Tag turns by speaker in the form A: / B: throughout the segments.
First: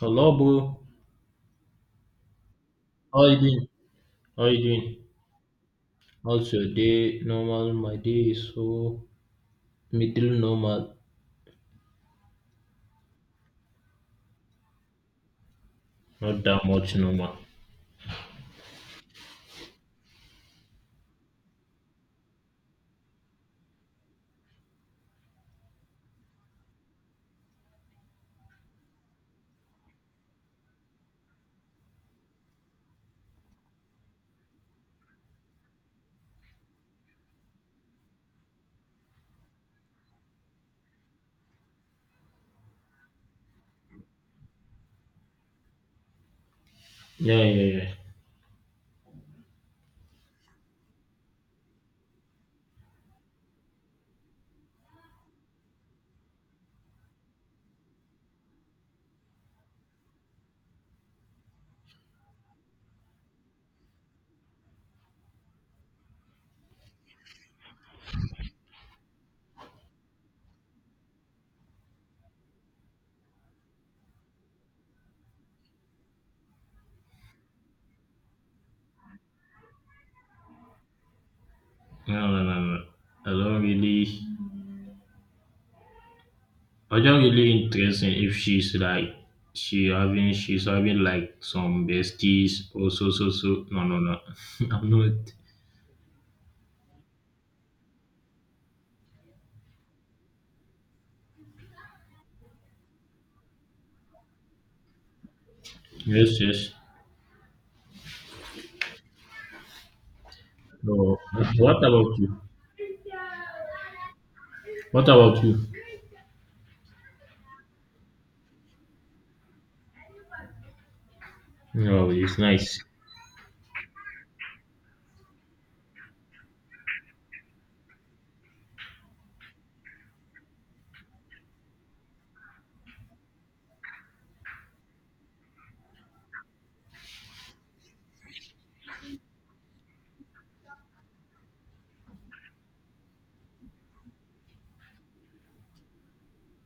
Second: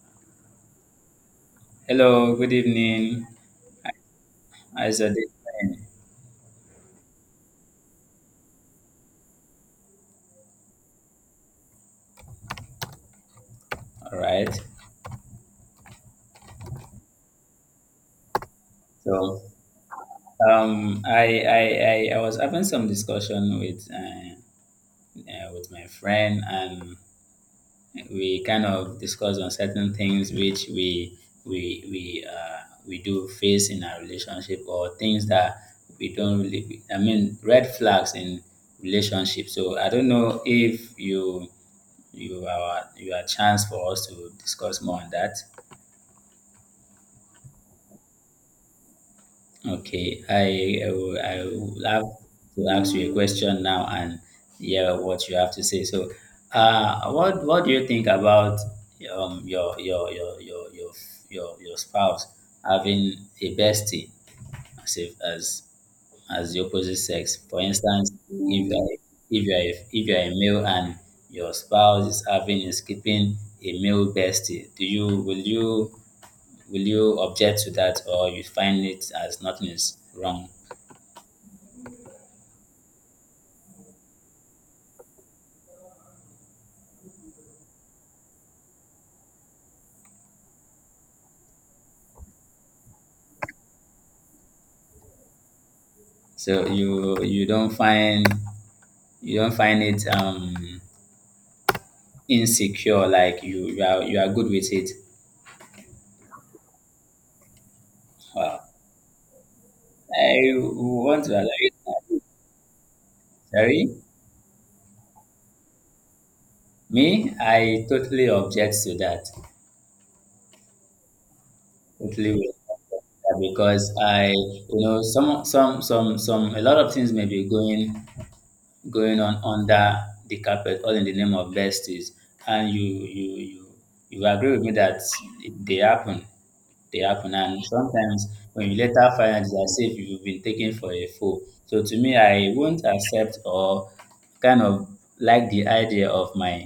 A: Hello, bro.
B: Hello, good evening.
A: How you doing? How you
B: How's
A: doing?
B: your day going?
A: How's your day? Normal. My day is so middle normal.
B: All right.
A: Not that much normal.
B: So, I was having some discussion with my friend, and we kind of discussed on certain things which we we uh, we do face in our relationship, or things that we don't really. I mean, red flags in relationship. So I don't know if you are a chance for us to discuss more on that.
A: Yeah, yeah, yeah.
B: Okay, I will have to ask you a question now and hear what you have to say. So, what do you think about um your your your your your your spouse having a bestie as if, as the opposite sex? For instance, if you are a male and your spouse is keeping a male bestie, do you will you object to that, or you find it as nothing is wrong?
A: No, no, no, no. I don't really. I don't really interested if she's like she having she's having like some besties or so so so. No, no, no. I'm not.
B: So you don't find it insecure, like you are good with it.
A: Yes, yes.
B: Wow. I
A: No.
B: want to
A: What
B: allow
A: about
B: it.
A: you?
B: Sorry,
A: What about you?
B: me, I totally object to that.
A: No,
B: Totally
A: it's
B: will
A: nice.
B: object to that, because I, some a lot of things may be going on under the carpet, all in the name of besties. And you agree with me that it- they happen they happen. And sometimes when you later find out, it's as if you've been taken for a fool. So, to me, I won't accept or kind of like the idea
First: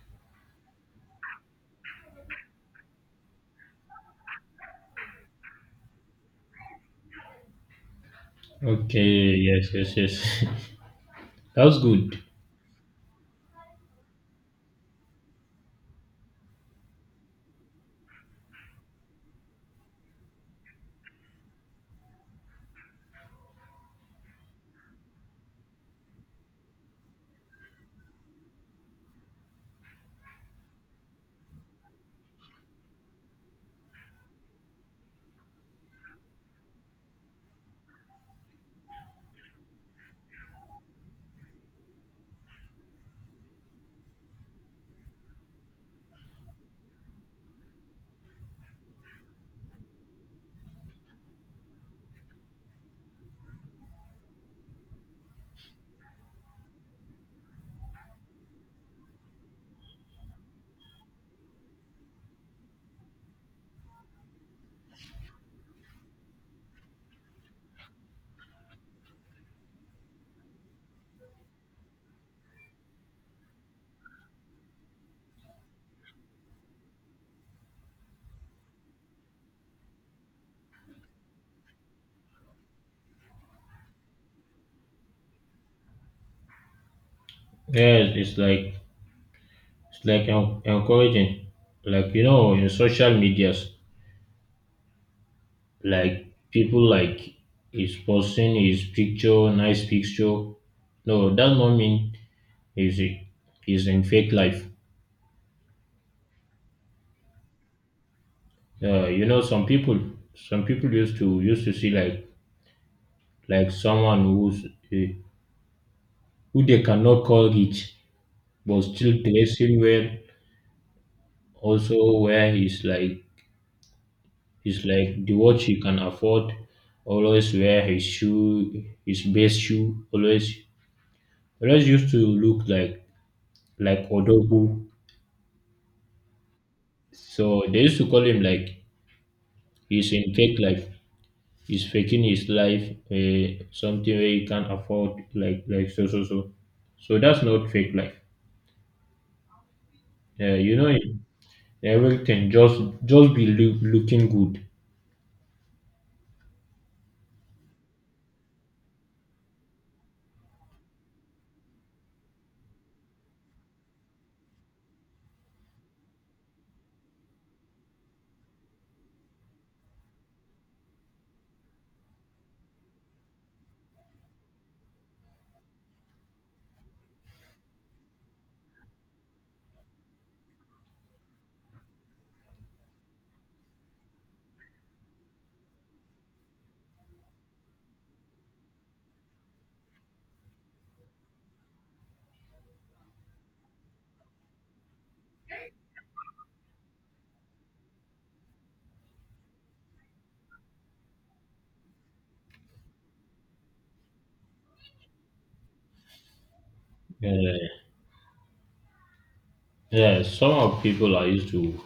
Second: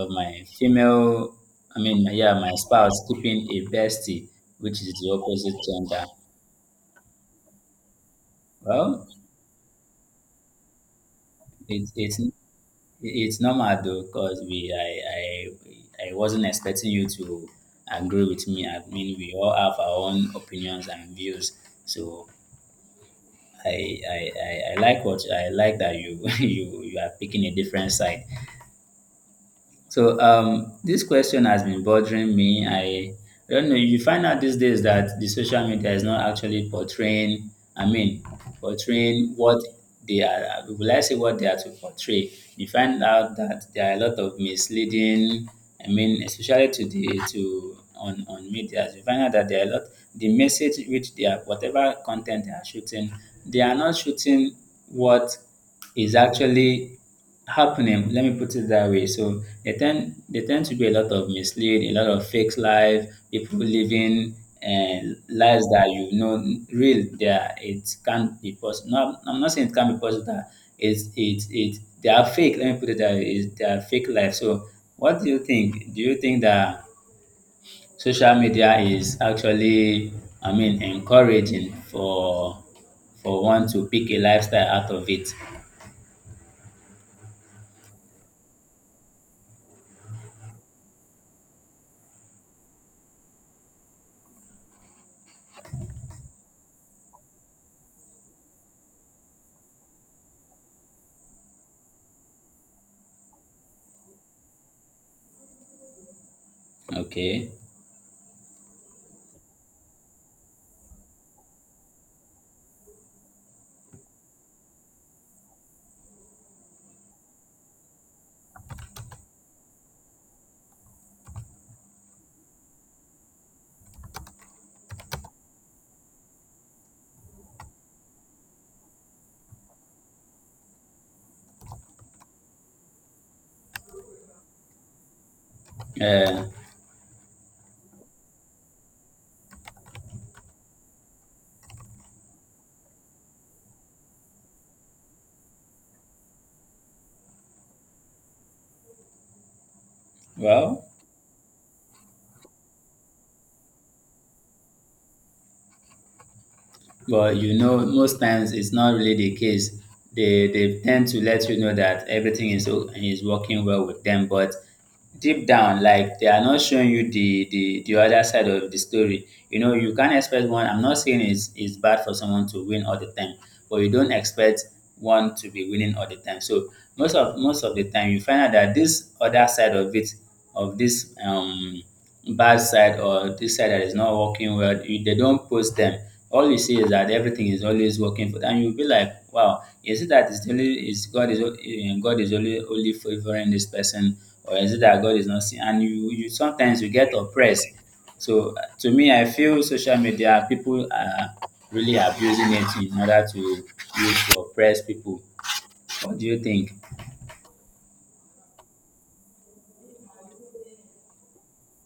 B: of my female, I mean, yeah, my spouse keeping a bestie which is the opposite gender. Well,
A: Okay. Yes, yes, yes. That's
B: it,
A: good.
B: it's it's normal though. Cause we I wasn't expecting you to agree with me. I mean, we all have our own opinions and views. So I like that you you are picking a different side. So, this question has been bothering me. I don't know. You find out these days that the social media is not actually portraying, I mean, portraying what they are. Will I say what they are to portray? You find out that there are a lot of misleading, I mean, especially to the to on media. You find out that there are a lot. The message, which they are, whatever content they are shooting, they are not shooting what is actually happening, let me put it that way. So they tend to do a lot of mislead, a lot of fake life, people living and lives that real there, it can't be possible. No, I'm not saying it can't be possible that it's it they are fake, let me put it that way, is they are fake life. So what do you think? Do you think that social media is actually, I mean, encouraging for one to pick a lifestyle out of it?
A: Yes, it's like en- encouraging. Like you know, in social medias, like people like is posting his picture, nice picture. No, that not mean is it is in fake life.
B: Okay.
A: You know, some people used to used to see like someone who's who they cannot call rich, but still dressing well. Also, where he's like it's like the watch you can afford. Always wear his shoe, his best shoe. Always, always used to look like Odogu.
B: Uh,
A: So they used to call him like he's in fake life. He's faking his life. Something where he can't afford. Like so so so. So that's not fake life. Yeah, you
B: well,
A: know everything. Just be loo- looking good.
B: but most times it's not really the case. They tend to let you know that everything is is working well with them, but deep down, like they are not showing you the other side of the story. You can't expect one. I'm not saying it's bad for someone to win all the time, but you don't expect one to be winning all the time. So most of the time, you find out that this other side of it, of this bad side, or this side that is not working well, they don't post them. All you see is that everything is always working for, and you'll be like, wow, is it that is only is god is o- eh, god is only favoring this person, or is it that god is not seeing, and you sometimes you get oppressed. So, to me, I feel social media people are really abusing it in order to use to oppress people. What do you think?
A: Yeah, yeah. Some of people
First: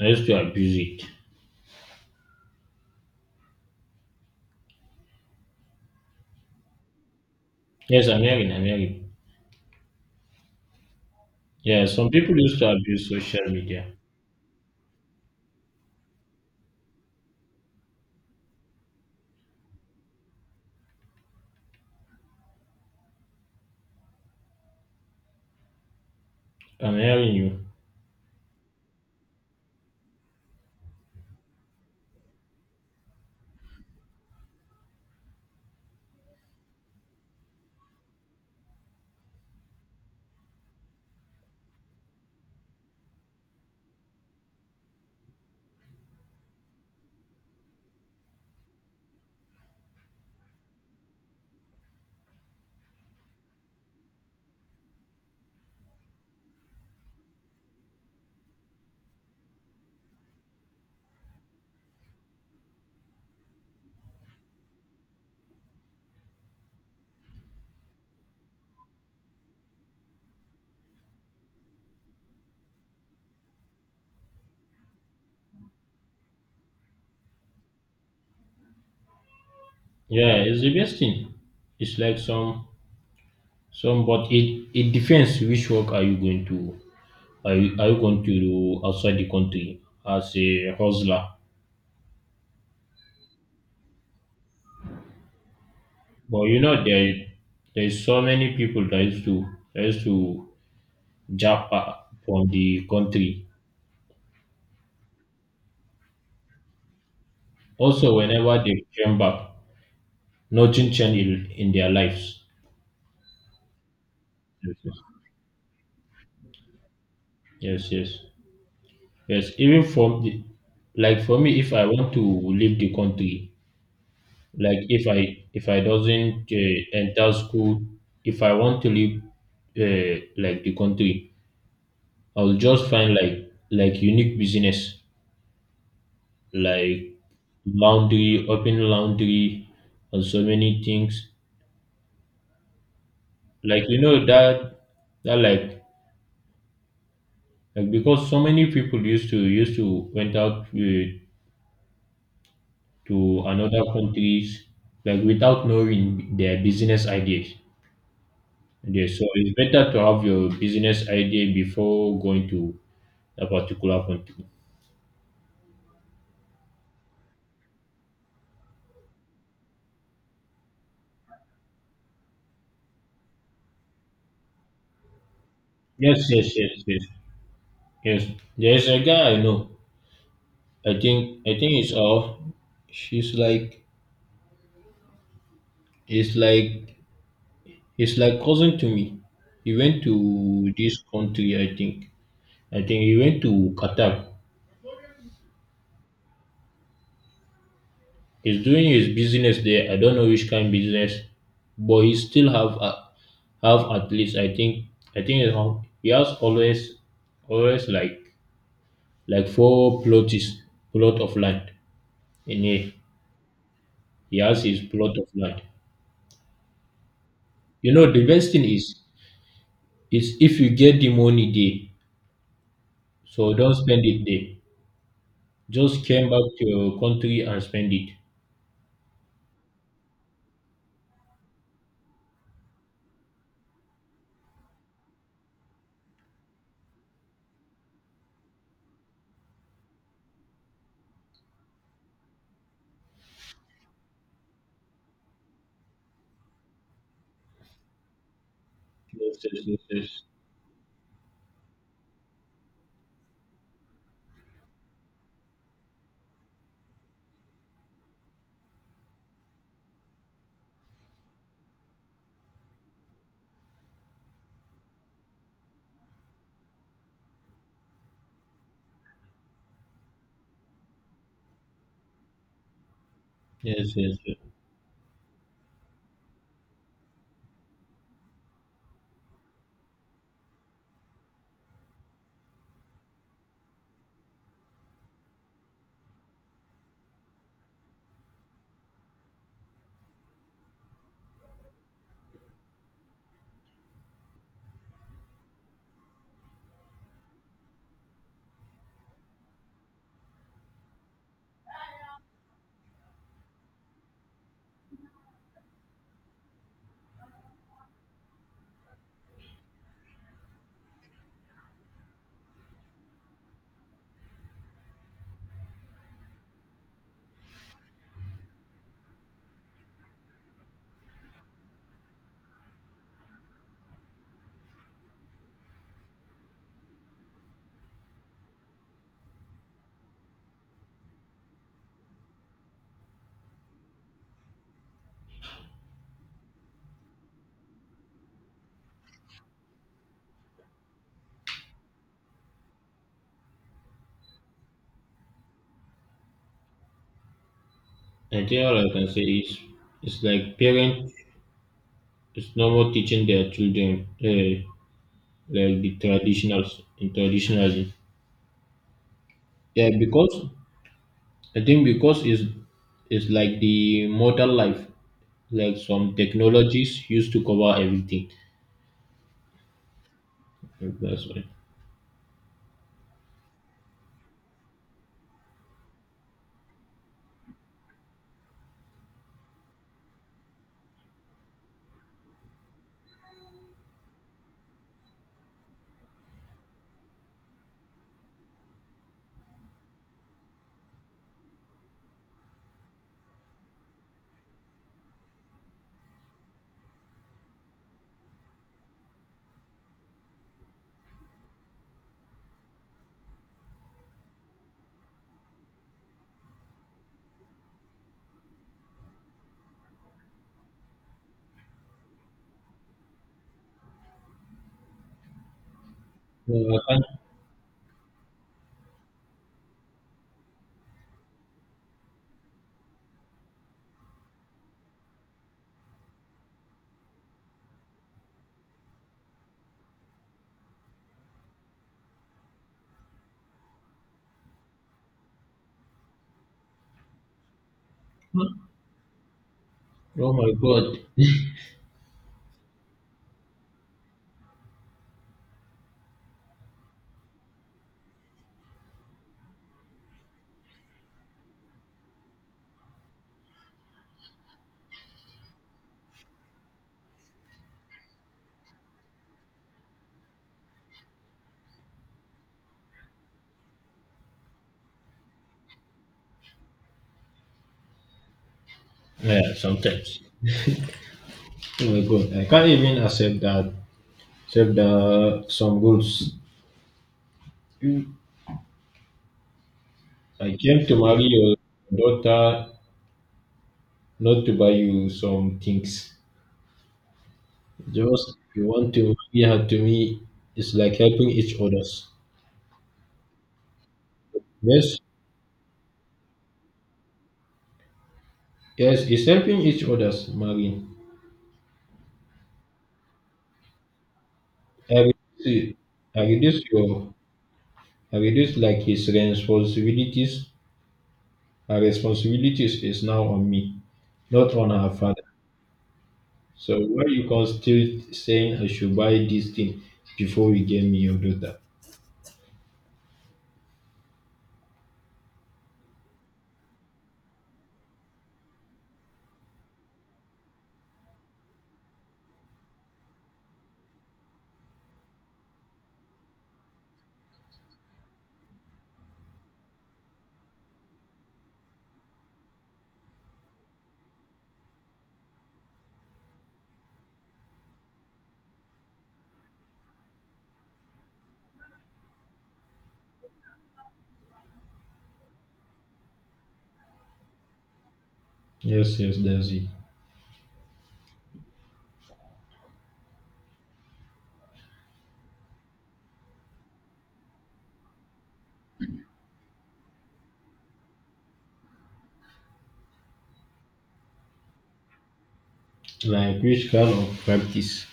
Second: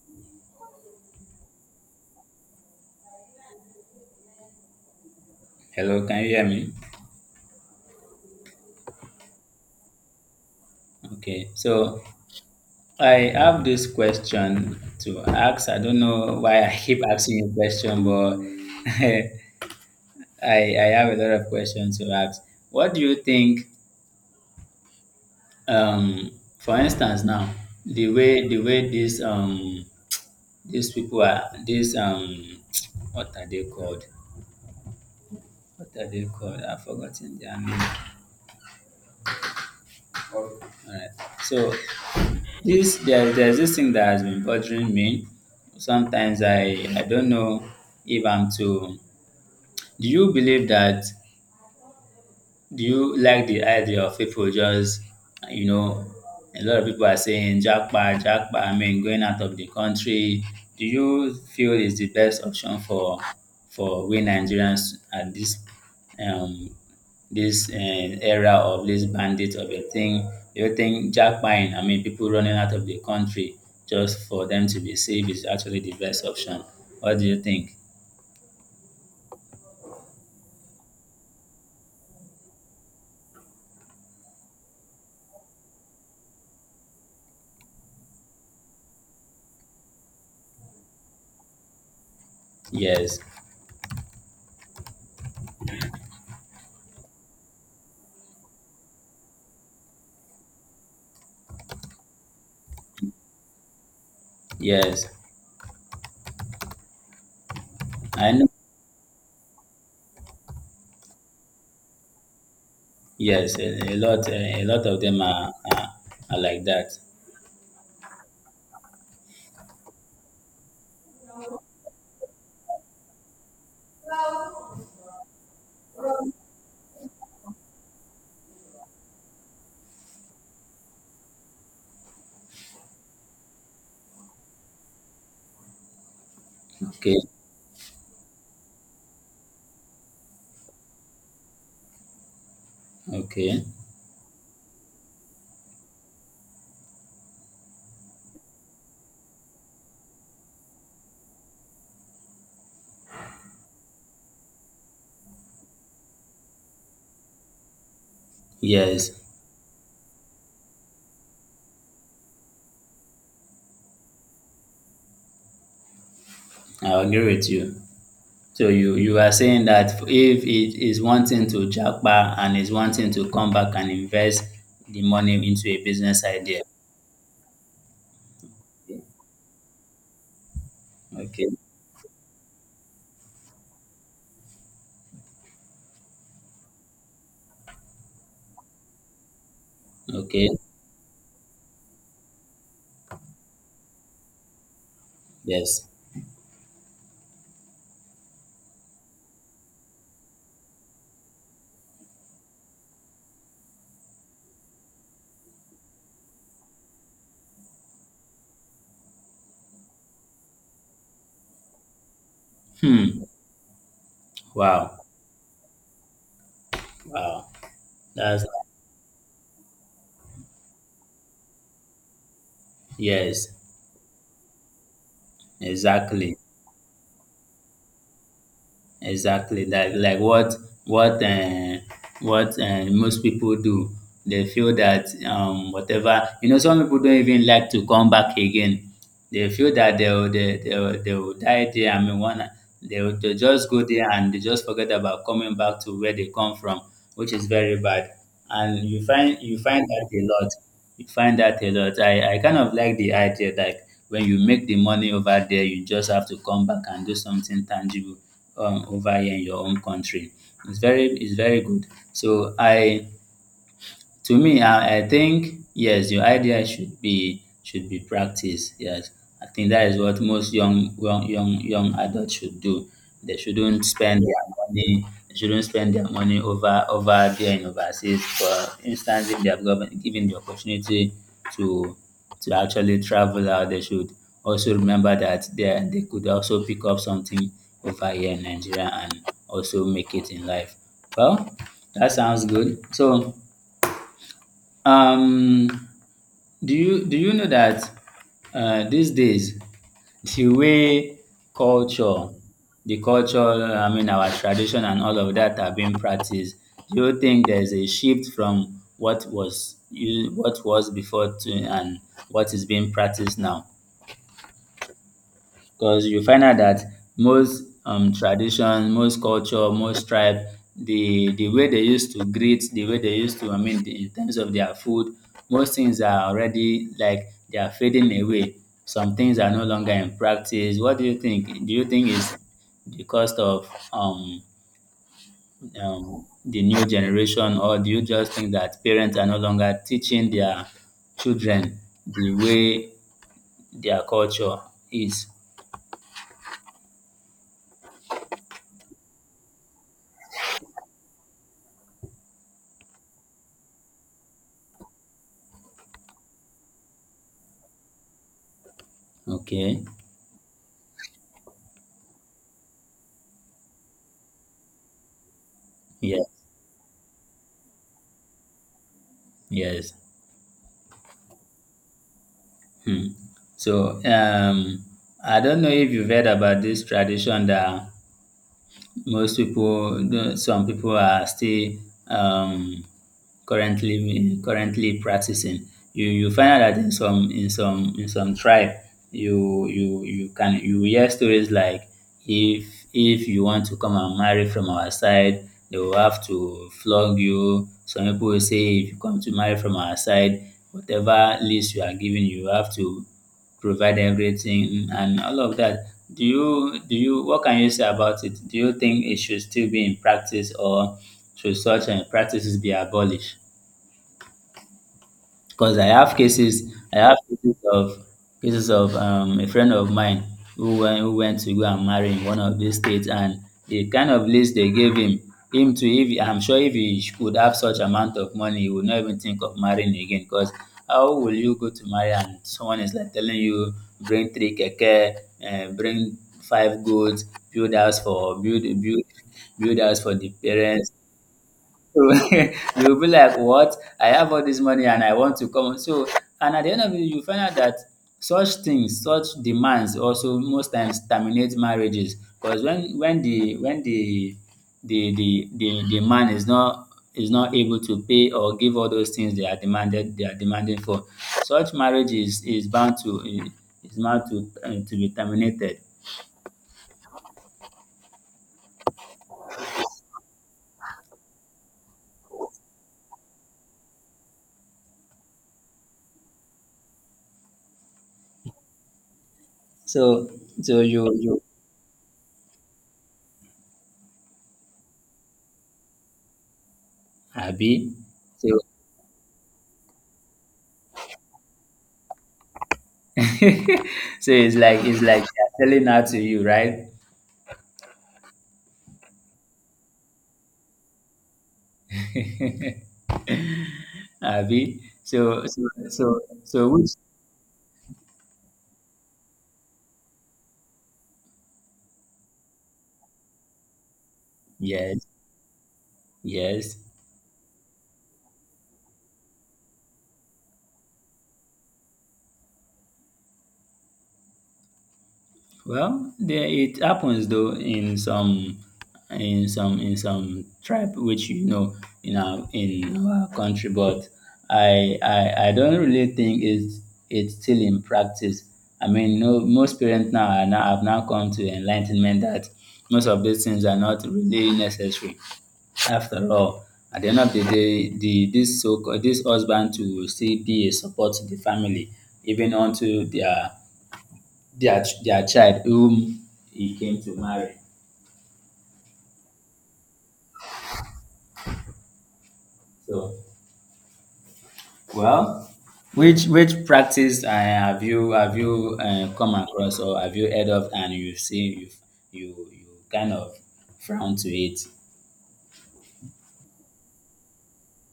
A: are used to abuse it.
B: Hello, can you hear me?
A: Yes, I'm hearing. I'm hearing.
B: Okay,
A: Yeah,
B: so
A: some people used to abuse
B: I
A: social
B: have this
A: media.
B: question to ask. I don't know why I keep asking you question, but I have a lot of questions to ask. What do you think, um, for
A: I'm
B: instance,
A: hearing
B: now,
A: you.
B: the way these people are, these what are they called? What are they called? I've forgotten their name. All right. So, this there, there's this thing that has been bothering me. Sometimes I don't know if I'm too. Do you believe that Do you like the idea of people just, you know, a lot of people are saying, jackpot, jackpot, I mean, going out of the country. Do you feel is the best option for we Nigerians at this um this uh, era of this bandit of a thing? Do you think jackpotting, I mean, people running out of the country just for them to be safe, is actually the best option? What do you think?
A: Yeah, it's the best thing. It's like some, but it depends which work are you going to are you going to do outside the country as a hustler.
B: Yes,
A: But you know there there is so many people that used to jump out from the country.
B: yes.
A: Also,
B: I know.
A: whenever they came back, nothing changed in their lives.
B: Yes, a
A: Yes,
B: lot
A: yes,
B: of them are, are like that.
A: yes, yes. Yes, even for the like for me, if I want to leave the country, like if I doesn't enter school, if I want to leave like the country, I'll just find like unique business
B: Okay,
A: like laundry, open laundry, and so many things.
B: okay.
A: Like you know that that like because so many people used to used to went out to another countries like without knowing their business ideas. Yeah,
B: Yes,
A: so it's better to have your business idea before going to a particular country.
B: I agree with you. So you are saying that if it is wanting to jackpot and is wanting to come back and invest the money into a business
A: Yes, yes,
B: idea.
A: yes, yes, yes. There's a guy I know. I think
B: Okay,
A: I think it's off. She's like it's like it's like cousin to me. He went
B: okay.
A: to this country. I think he went to Qatar.
B: Yes.
A: He's doing his business there. I don't know which kind of business, but he still have a, have at least I think it hon- he has always always like four plots plot of land in a
B: Hmm.
A: he has his
B: Wow.
A: plot of land.
B: Wow.
A: You know the
B: That's
A: best thing is if you get the money there,
B: yes.
A: so don't spend it there. Just came
B: Exactly.
A: back to your country and spend it.
B: Exactly. Like what uh, what most people do. They feel that whatever, some people don't even like to come back again. They feel that they'll die there. I mean, one they'll, they just go there and they just forget about coming back to where they come from, which is very bad. And you
A: Yes, yes, yes,
B: find that a
A: yes.
B: lot. You find that a lot. I kind of like the idea, like when you make the money over there, you just have to come back and do something tangible, over here in your own country. It's very, good. So I to me, I think, yes, your idea should be, practiced. Yes, I think that is what most young adults should do. They shouldn't
A: Yes, yes,
B: spend
A: yes.
B: their money. They shouldn't spend their money over there in overseas. For instance, if they have government given the opportunity to actually travel out, they should also remember that they could also pick up something over here in Nigeria and also make it in life. Well, that sounds good. So, um, do you know that, these days, the way culture, the culture, I mean, our tradition and all of that are being practiced. Do you think there's a shift from what was before to and what is being practiced now? Because you find out that most tradition, most culture, most tribe, the way they used to greet, the way they used to, I mean, in terms of their food, most things are already, like, they are fading away. Some things are no longer in practice. What do you think? Do you think it's the cost of the new generation, or do you just think that parents are no longer teaching their children the way their culture is?
A: I think all I can say is it's like parents it's normal teaching their children like the traditionals in traditionalism.
B: Okay.
A: Yeah, because I think because it's like the modern life, like some
B: Yeah.
A: technologies used to cover everything.
B: Yes.
A: That's why.
B: Hmm. So, I don't know if you've heard about this tradition that some people are still um, currently practicing. You find out that in some tribe, you hear stories like, if if you want to come and marry from our side, they will have to flog you. Some people will say, if you come to marry from our side, whatever list you are given, you have to provide everything and all of that. Do you what can you say about it? Do you think it should still be in practice, or should such practices be abolished? Because I have cases.
A: No,
B: I have
A: I
B: cases of a friend of mine who who went to go and marry in one of these states, and the kind of list they gave him to, if I'm sure, if he could have such amount of money, he would not even think of marrying again. Because how will you go to marry and someone is like telling you, bring three keke, bring five goats, build house for
A: can't.
B: build build build house for the
A: Oh my
B: parents.
A: god.
B: So you'll be like, what? I have all this money and I want to come. So, and at the end of it, you find out that such things, such demands, also most times terminate marriages. Because when the man is not able to pay or give all those things they are demanding for, such marriage is bound to be terminated.
A: Yeah, sometimes. Oh my god. I can't even accept that. Accept the, some rules.
B: So
A: I
B: so
A: came to
B: you
A: marry
B: you
A: your daughter not to buy you some things.
B: happy.
A: Just you want to marry her to me. It's like helping each others.
B: so it's like
A: Yes,
B: it's like they're selling out to you, right?
A: yes, it's helping each others, Marine.
B: Abi.
A: I
B: So so
A: reduce,
B: so
A: I
B: so
A: reduce
B: which
A: your, I reduce like his responsibilities. Her responsibilities is now on me, not on her
B: yes,
A: father.
B: yes.
A: So why you can still saying I should buy this thing before you give me your daughter?
B: Well, there it happens though in some tribe, which you know, in our country, but I don't really think it's still in practice. I mean, no, most parents now are now have now come to enlightenment that most of these things are not really necessary. After all, at the end of the day, the this so this husband to still be a support to the family, even unto their child whom he came to marry.
A: Yes, yes, that's it.
B: So, well, which practice have you come across or have you heard of and you see you kind of frown to it?
A: Like which kind of practice?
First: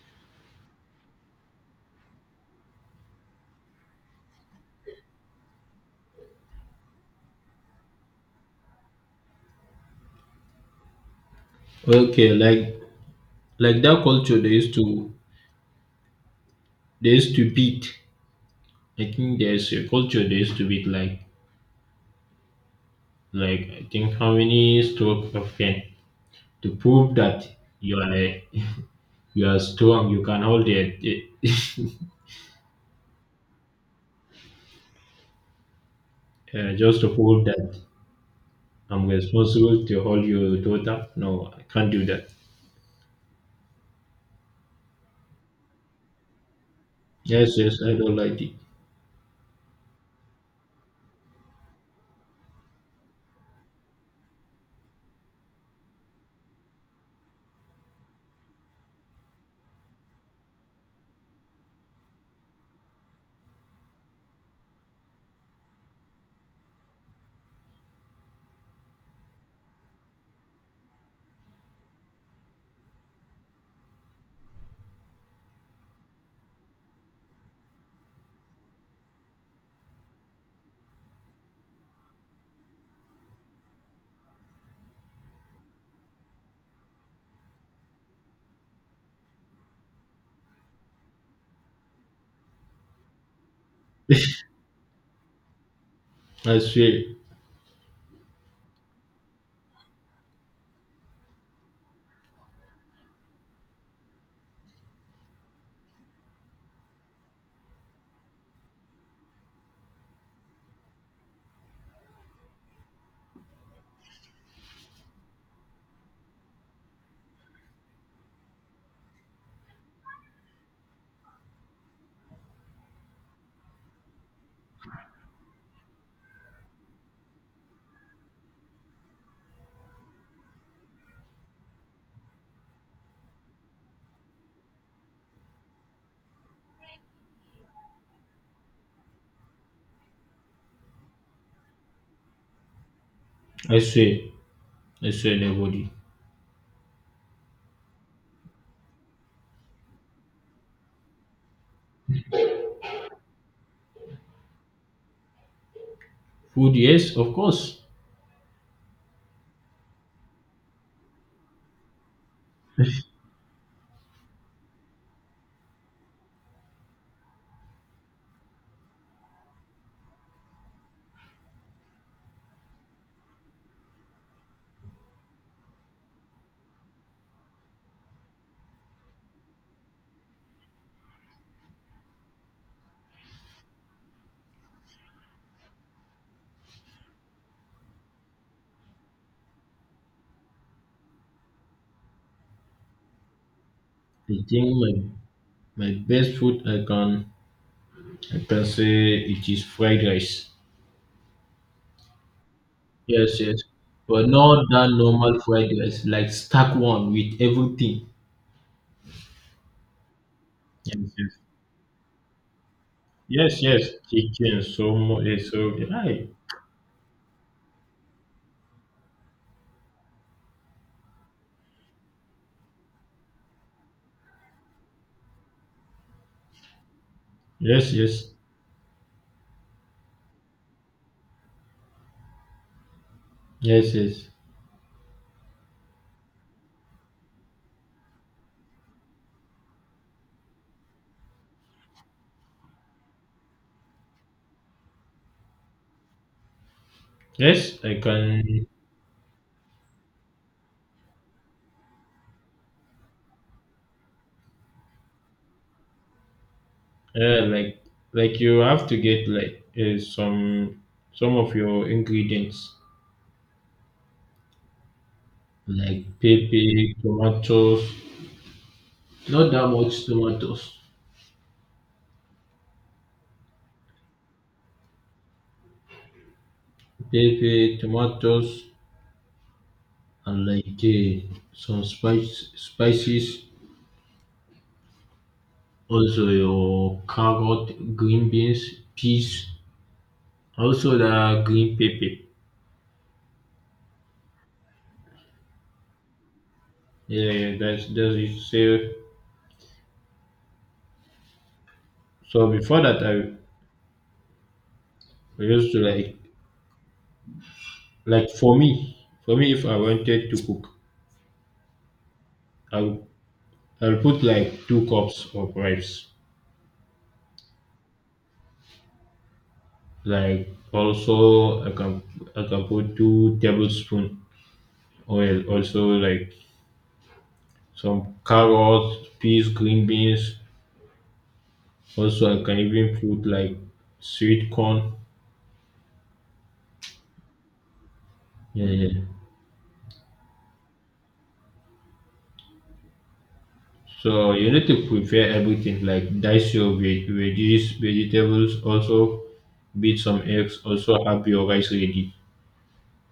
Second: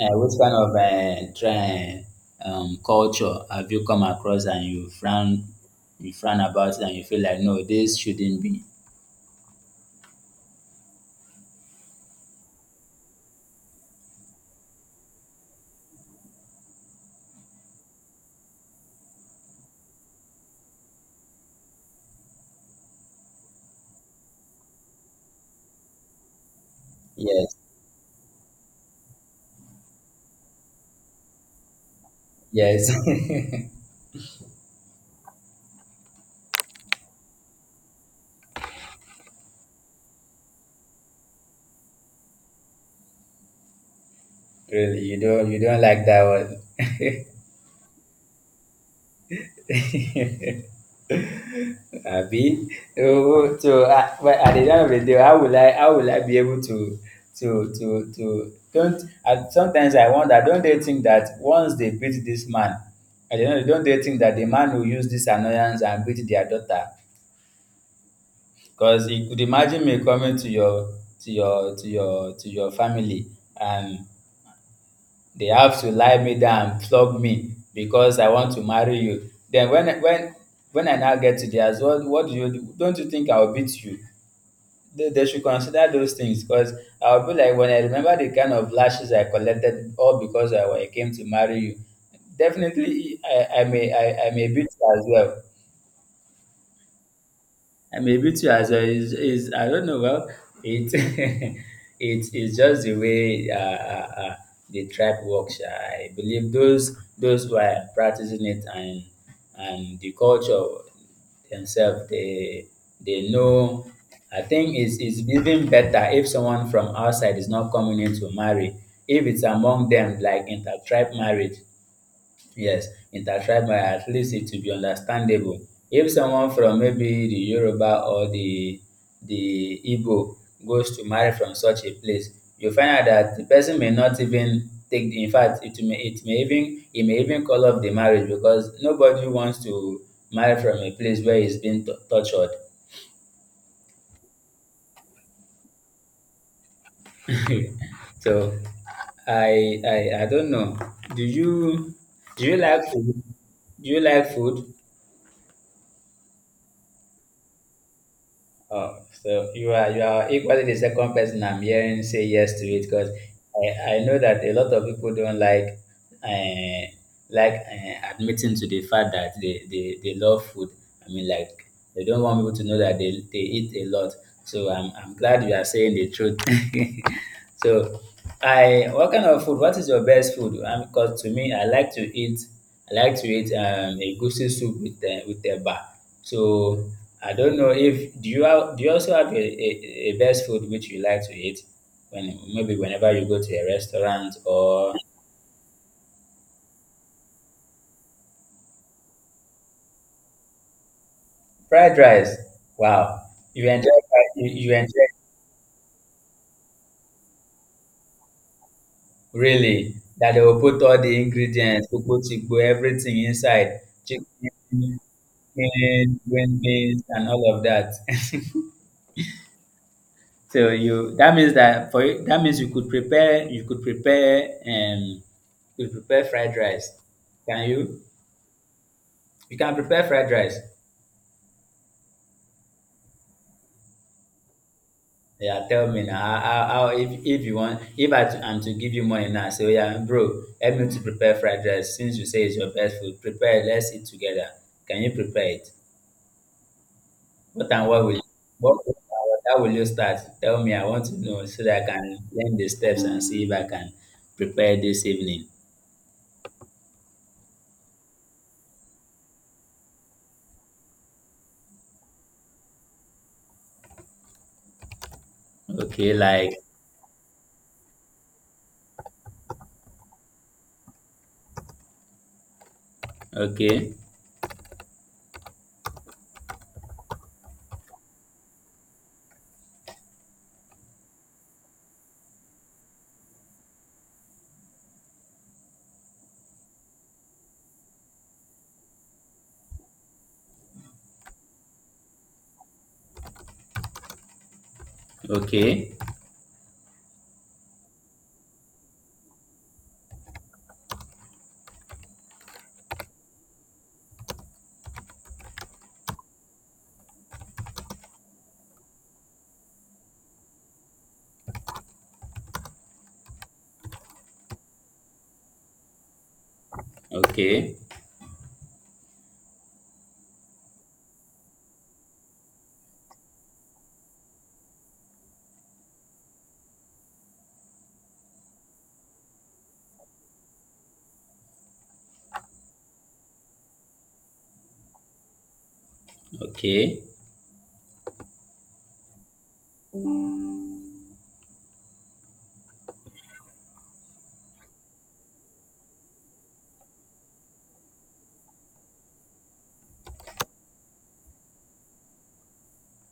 B: Which kind of culture have you come across and you frown about it and you feel like no, this shouldn't be?
A: Okay, like that culture they used to beat. I think there's a culture they used to beat like I think how many stroke of pen to prove that
B: Yes,
A: you are a you are strong. You can hold it. It
B: yes.
A: just to prove that I'm responsible to hold your daughter. No, I can't do that.
B: Really, you don't like that
A: Yes, yes, I don't like it.
B: one? Abi? Oh, so but at the end of the day, how will I be able to don't, and sometimes I wonder, don't they think that once they beat this man, at the end of the day, don't they think that the man will use this annoyance and beat their daughter? Because you could imagine me coming to your family and they have to lie me down and flog me because I want to marry you. Then when I now get to theirs, what do you do? Don't you think I'll beat you? They should consider those things, because I'll be like, when I remember the kind of lashes I collected all because I came to marry you. Definitely, I may beat you as well.
A: I swear,
B: I may beat you as well. Is I don't know. Well, it it is just the way the tribe works. I believe those who are practicing it and the culture themselves, they know. I think it's even better if someone from outside is not coming in to marry. If it's among them, like intertribe marriage, yes, intertribal, at least it will be understandable. If someone from maybe the Yoruba or the Igbo goes to marry from such a place, you find out that the person may not even take the, in fact it may even call off the marriage, because nobody wants to marry from a place where he's been tortured.
A: I swear, I swear, nobody.
B: So I don't know. Do you like food? Do you like food?
A: Food, yes, of course.
B: Oh, so you are equally the second person I'm hearing say yes to it, because I know that a lot of people don't like uh, admitting to the fact that they love food. I mean, like, they don't want people to know that they eat a lot. So I'm glad you are saying the truth. So I, what kind of food? What is your best food? Because to me, I like to eat a goosey soup with eba. So I don't know if do you also have a best food which you like to eat when maybe whenever you go to a restaurant
A: I think
B: or
A: my my best food I can say it is fried rice.
B: fried rice. Wow,
A: Yes, yes,
B: you enjoy
A: but not
B: you
A: that
B: enjoy
A: normal fried rice, like stack one with everything.
B: really that they will put
A: Yes,
B: all the
A: yes,
B: ingredients, put everything
A: yes,
B: inside
A: yes.
B: chicken,
A: Chicken, so much, so
B: beans,
A: right.
B: green beans, and all of that. So you, that means that for you, that means you could prepare fried rice. Can
A: Yes,
B: you?
A: yes.
B: You can prepare fried rice.
A: Yes, yes,
B: Yeah, tell me now. How if you want, if I am to give you money now, say, oh yeah, bro, help me to prepare fried rice. Since you say it's your best food, prepare it. Let's eat together. Can you prepare it? What
A: yes.
B: and
A: I
B: what will
A: can.
B: what and what will you start? Tell me. I want to know so that I can learn the steps and see if I can prepare this evening.
A: Yeah, like you have to get like some of your ingredients like
B: Okay, like,
A: pepper, tomatoes. Not that much tomatoes.
B: okay,
A: Pepper, tomatoes, and like some spice spices. Also your carrot, green beans, peas. Also the green pepper.
B: okay,
A: Yeah, yeah. That's it. So so before that, I used to like for me, if I wanted to cook, I'll I'll put like two cups of rice.
B: okay,
A: Like also, I can put two tablespoon oil. Also like some carrots, peas, green beans. Also, I can even put like sweet corn.
B: okay.
A: Yeah, yeah. So you need to prepare everything like dice your veg- veggies, vegetables. Also, beat some eggs. Also, have your rice ready.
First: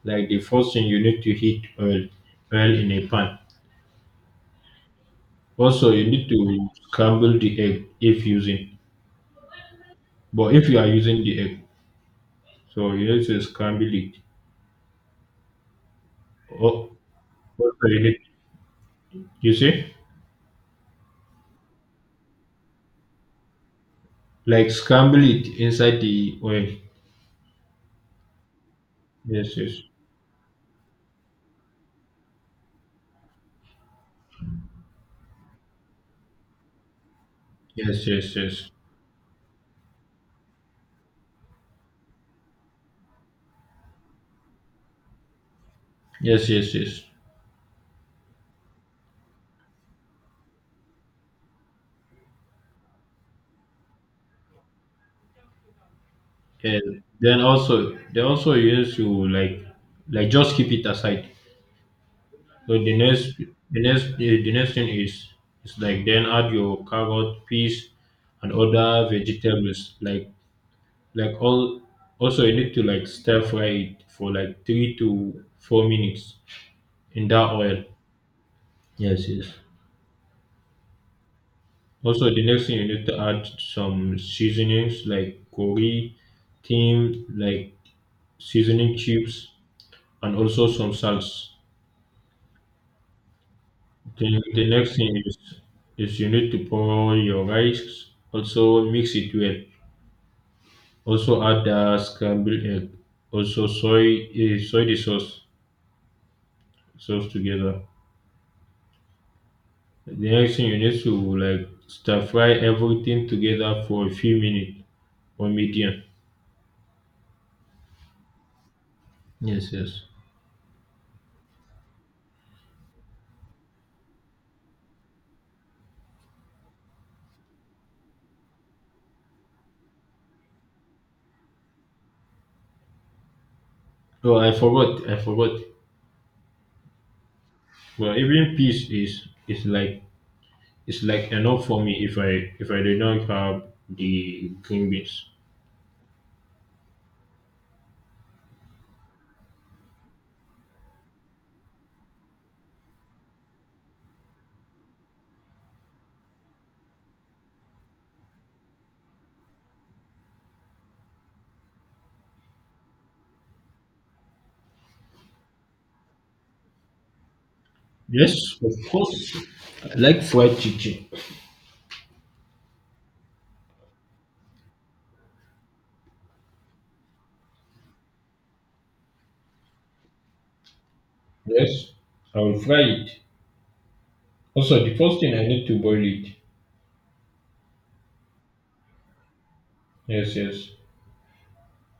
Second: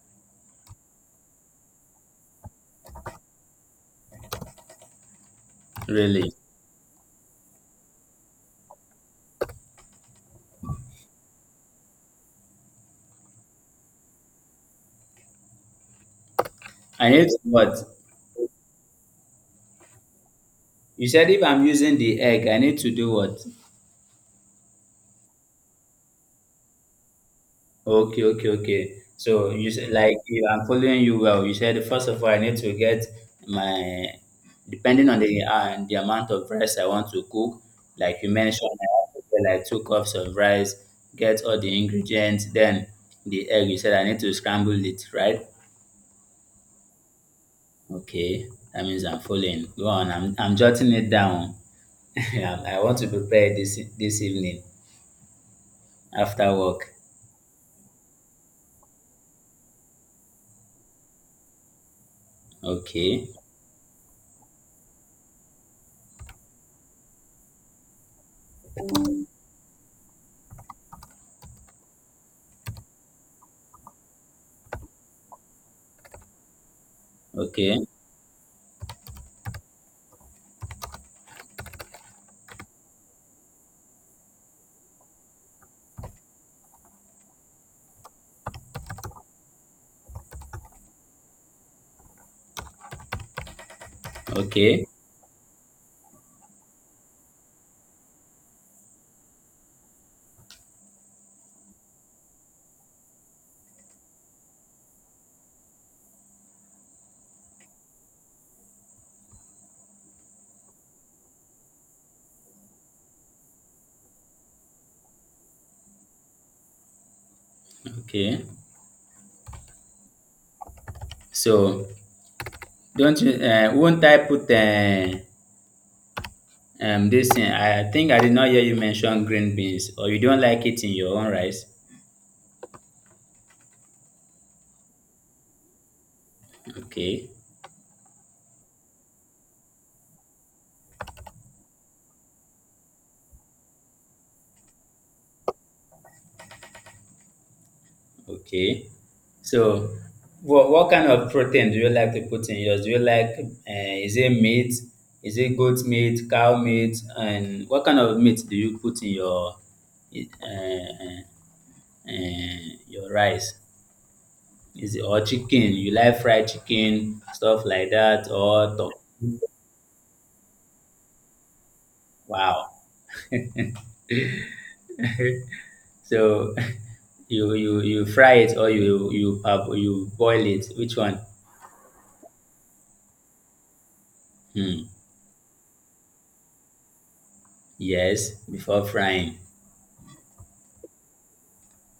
A: Like the first thing you need to heat oil oil in a pan, also you need
B: Really,
A: to scramble the egg if using but if you are using the egg, so you need to scramble it. Oh,
B: I need to what?
A: also you need, you see,
B: You said if I'm using the egg, I need to do what?
A: like scramble it inside the oil.
B: Okay. So
A: Yes,
B: you
A: yes,
B: said, like, if I'm following you well, you said first of all I need to get my, depending on the amount of rice I want to cook.
A: yes,
B: Like you
A: yes,
B: mentioned,
A: yes,
B: I have to get like 2 cups of rice, get all the ingredients, then the egg. You said I need to scramble it, right?
A: yes, yes, yes.
B: Okay, that means I'm following. Go on, I'm jotting it down. I want to prepare this this evening after work.
A: And then, also then also you need to like just keep it aside. So the
B: Okay,
A: next, the next thing is like then add your carrot, peas, and other vegetables. Like all. Also, you need to like stir fry it for like 3 to 4 minutes in that
B: okay,
A: oil. Yes, yes. Also, the next thing you need to add some seasonings like curry, thyme, like seasoning chips, and also some salts. Then the
B: okay,
A: next thing is you need to pour your rice, also mix it well. Also add the scrambled egg. Also soy eh, soy the sauce sauce together. The next thing you need to like stir fry everything together for a few minutes on medium.
B: okay.
A: Yes, yes.
B: So, don't you, won't I put this thing? I think I did not hear you mention green beans, or you don't like it in your own rice.
A: Oh, I forgot. I forgot.
B: Okay,
A: Well, even peas is like it's like enough for me if I do not have the green beans.
B: okay. So, what kind of protein do you like to put in yours? Do you like, is it meat? Is it goat meat, cow meat? And what kind of meat do you put in uh, your rice? Is it, or chicken? You like fried chicken, stuff like that,
A: Yes, of
B: or talk?
A: course. I like fried chicken.
B: Wow. So you fry it or you boil it? Which one?
A: Yes, I will fry it. Also,
B: Hmm.
A: the first thing I need to boil it.
B: Yes, before frying.
A: Yes, yes.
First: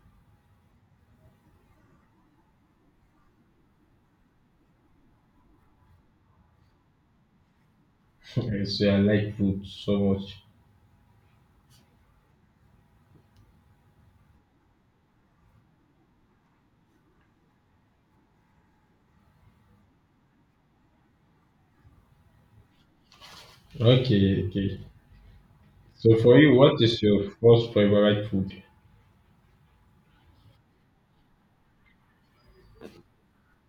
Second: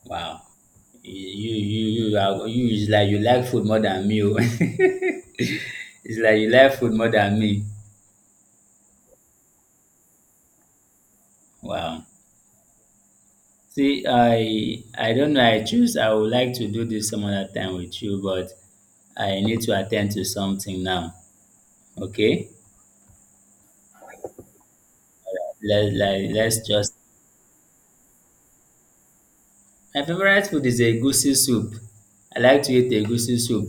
B: Wow. You is like you like food more than me. Oh. It's like you like food more than me.
A: Okay. So I like food so much.
B: Wow. See, I don't know. I choose. I would like to do this some other time with you, but I need to attend to something now. Okay.
A: Okay, okay. So for you,
B: Let's
A: what
B: just,
A: is your first favorite food?
B: my favorite food is egusi soup. I like to eat egusi soup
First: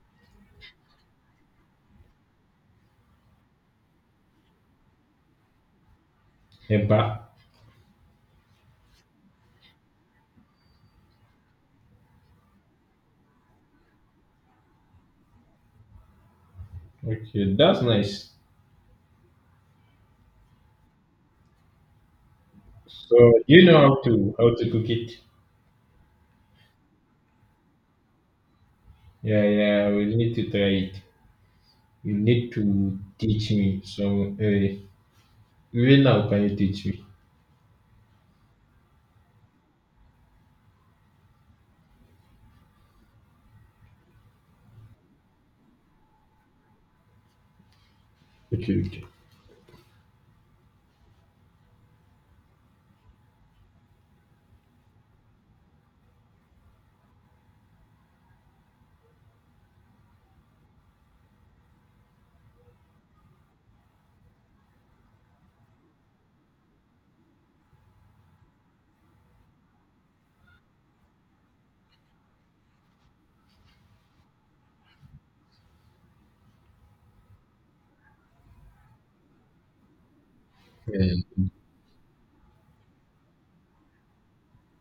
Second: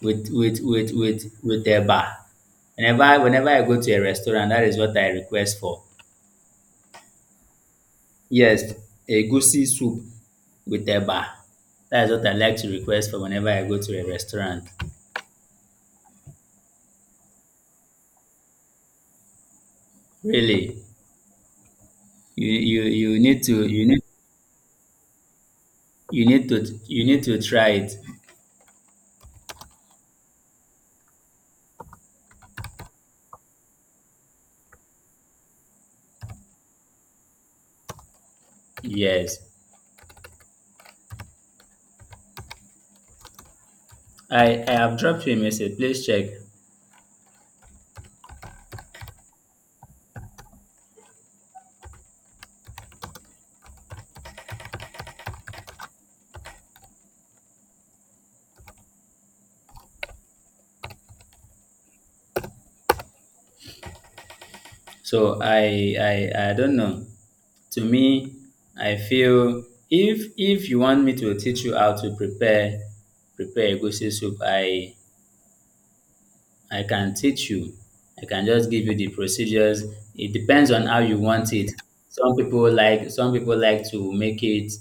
B: with with eba. Whenever whenever I go to a restaurant, that is what I request for.
A: Eba.
B: Yes, egusi soup with eba. That is what I like to request for whenever I go to a restaurant.
A: Okay, that's nice.
B: Really, you
A: So you know
B: need
A: how to cook it.
B: you need to you need to try it.
A: Yeah, yeah. We need to try it. You need to teach me. So even now, can you teach me?
B: Yes, I have dropped you a message. Please check.
A: Okay, okay.
B: So I don't know. To me, I feel if you want me to teach you how to prepare egusi soup, I can teach you. I can just give you the procedures. It depends on how
A: Yeah,
B: you want it. Some people like, some people like to make it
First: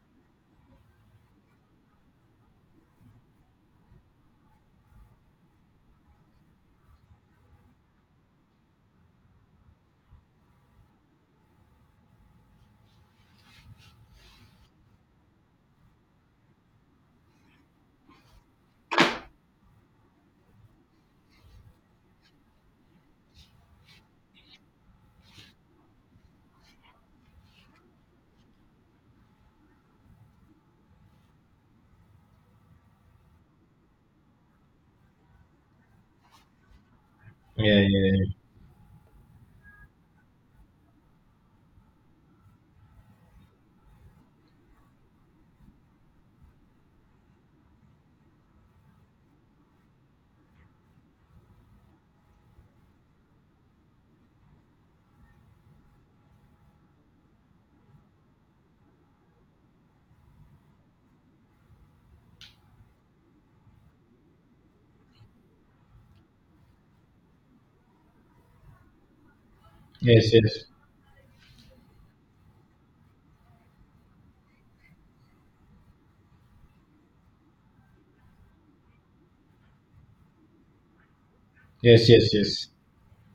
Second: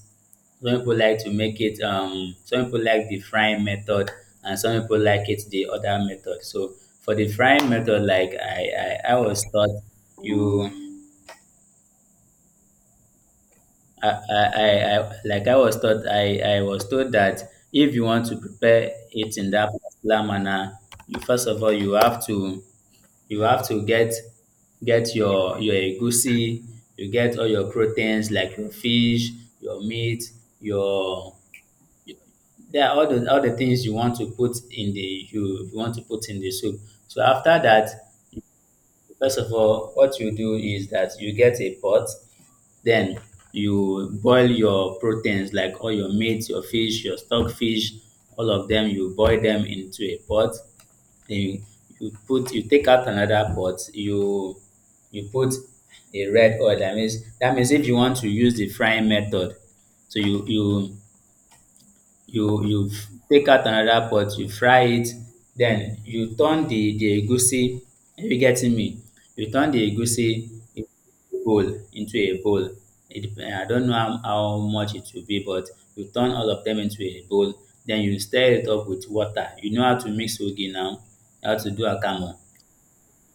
B: some people like to make it, some people like the frying method and some people like it the other method. So for the frying method, I was taught, you I- like I was taught, I was told that if you want to prepare it in that particular manner, you first of all you have to get your egusi, you get all your proteins like your fish, your meat, your, there are all the things you want to put in the, you want to put in the soup. So after
A: yeah,
B: that,
A: yeah, yeah.
B: first of all, what you do is that you get a pot, then you boil your proteins like all your meat, your fish, your stockfish, all of them, you boil them into a pot. Then you put, you take out another pot, you put a red oil. That means, if you want to use the frying method, so you take out another pot, you fry it, den you turn the egusi. Are you getting me? You turn the egusi
A: Yes, yes,
B: into a bowl, it depend, I don't know how much it will be, but you turn all of dem into a bowl, den you stir it up with water. You know how to mix ogi now, how to do
A: yes, yes,
B: akamu,
A: yes.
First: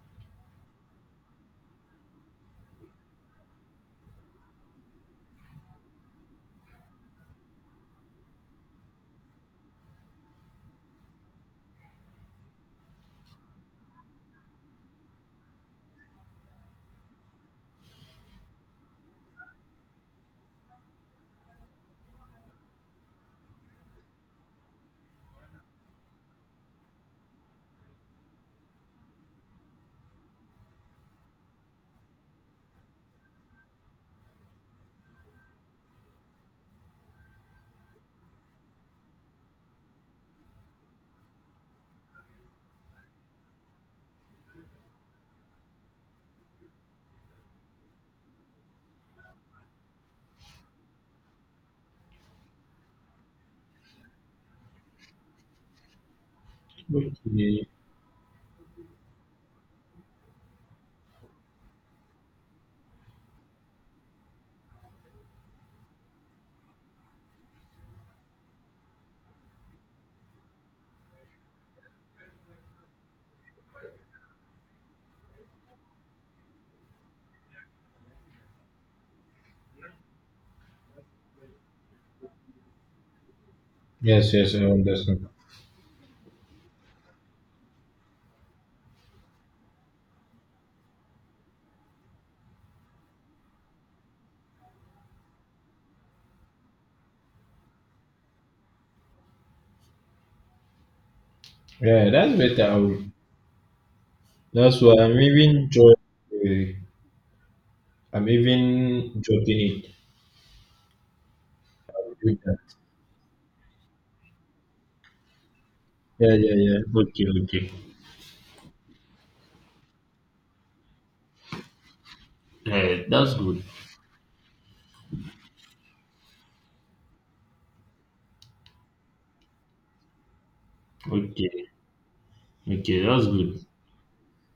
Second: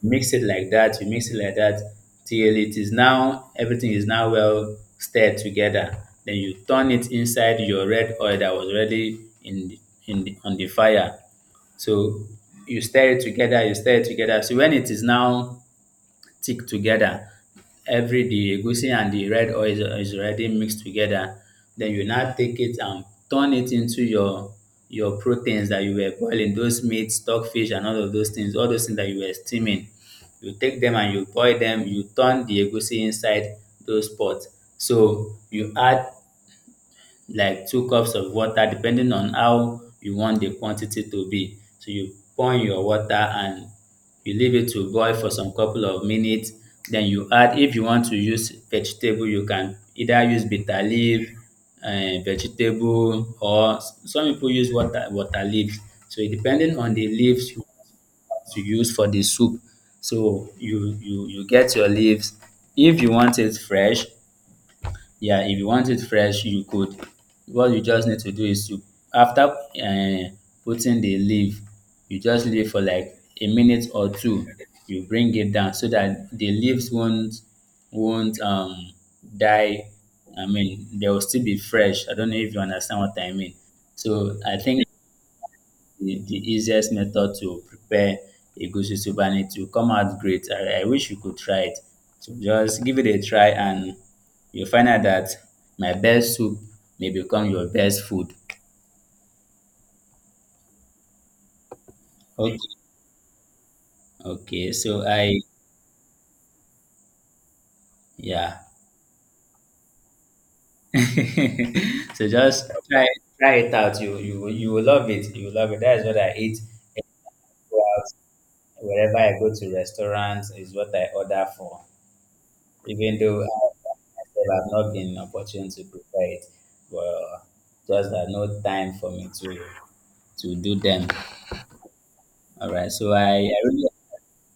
B: mix it like that, till it is now, everything is now well stirred together. Then you turn it inside your red oil that was already in the, on the fire. So you stir it together, So when it is now thick together, every the egusi and the red oil is already mixed together. Then you now take it and turn it into your proteins that you were boiling, those meat, stockfish and all of those things, all those things that you were steaming. You take them and you boil them, you turn the egusi inside those pots. So you add like 2 cups of water depending on how you want the quantity to be. So you pour in your water and you leave it to boil for some couple of minutes. Then you add, if you want to use vegetable, you can either use bitter leaf, um, vegetable, or some people use water, water leaves. So depending on the leaves you
A: Okay.
B: want to use for the soup. So you get your leaves. If you want it fresh, yeah, if you want it fresh, you could. What you just need to do is to, after putting the leaf, you just leave for like a minute or two. You bring it down so that the leaves won't won't um die. I mean, they will still be fresh. I don't know if you understand what I mean.
A: Yes,
B: So
A: yes.
B: I
A: I
B: think
A: understand.
B: the easiest method to prepare a egusi soup, and it will come out great. I wish you could try it. So just give it a try and you'll find out that my best soup may become your best food.
A: Yeah, that's
B: Okay.
A: better. I will—
B: Okay.
A: that's why
B: So
A: I'm
B: I,
A: even joy. I'm
B: yeah.
A: even dropping it. I'll
B: So
A: do that.
B: just try, try it out. You will love it. You will love it. That is what I
A: Yeah, yeah,
B: eat
A: yeah. Okay, okay.
B: wherever I go to restaurants, is what I order for.
A: Yeah,
B: Even
A: that's
B: though,
A: good.
B: well, I've not been opportune to prepare it, but just that no time for me to do them.
A: Okay,
B: All right.
A: okay,
B: So
A: that's
B: I
A: good.
B: really,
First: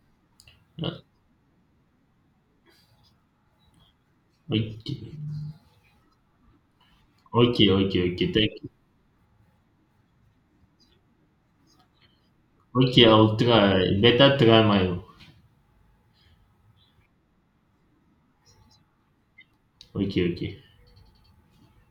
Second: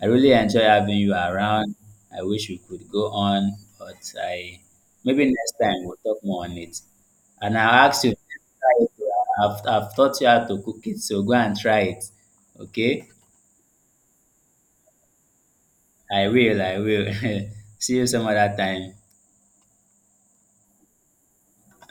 B: I really enjoy having
A: Uh,
B: you around. I wish we could go on, but I,
A: Okay,
B: maybe next time we'll talk more on it. And
A: okay,
B: I'll ask you
A: okay,
B: to
A: okay. Thank you.
B: try it. I've taught you how to cook it, so go and try it.
A: Okay,
B: Okay?
A: I'll try. Better try my.
B: I will. See you some other time.
A: Okay, okay.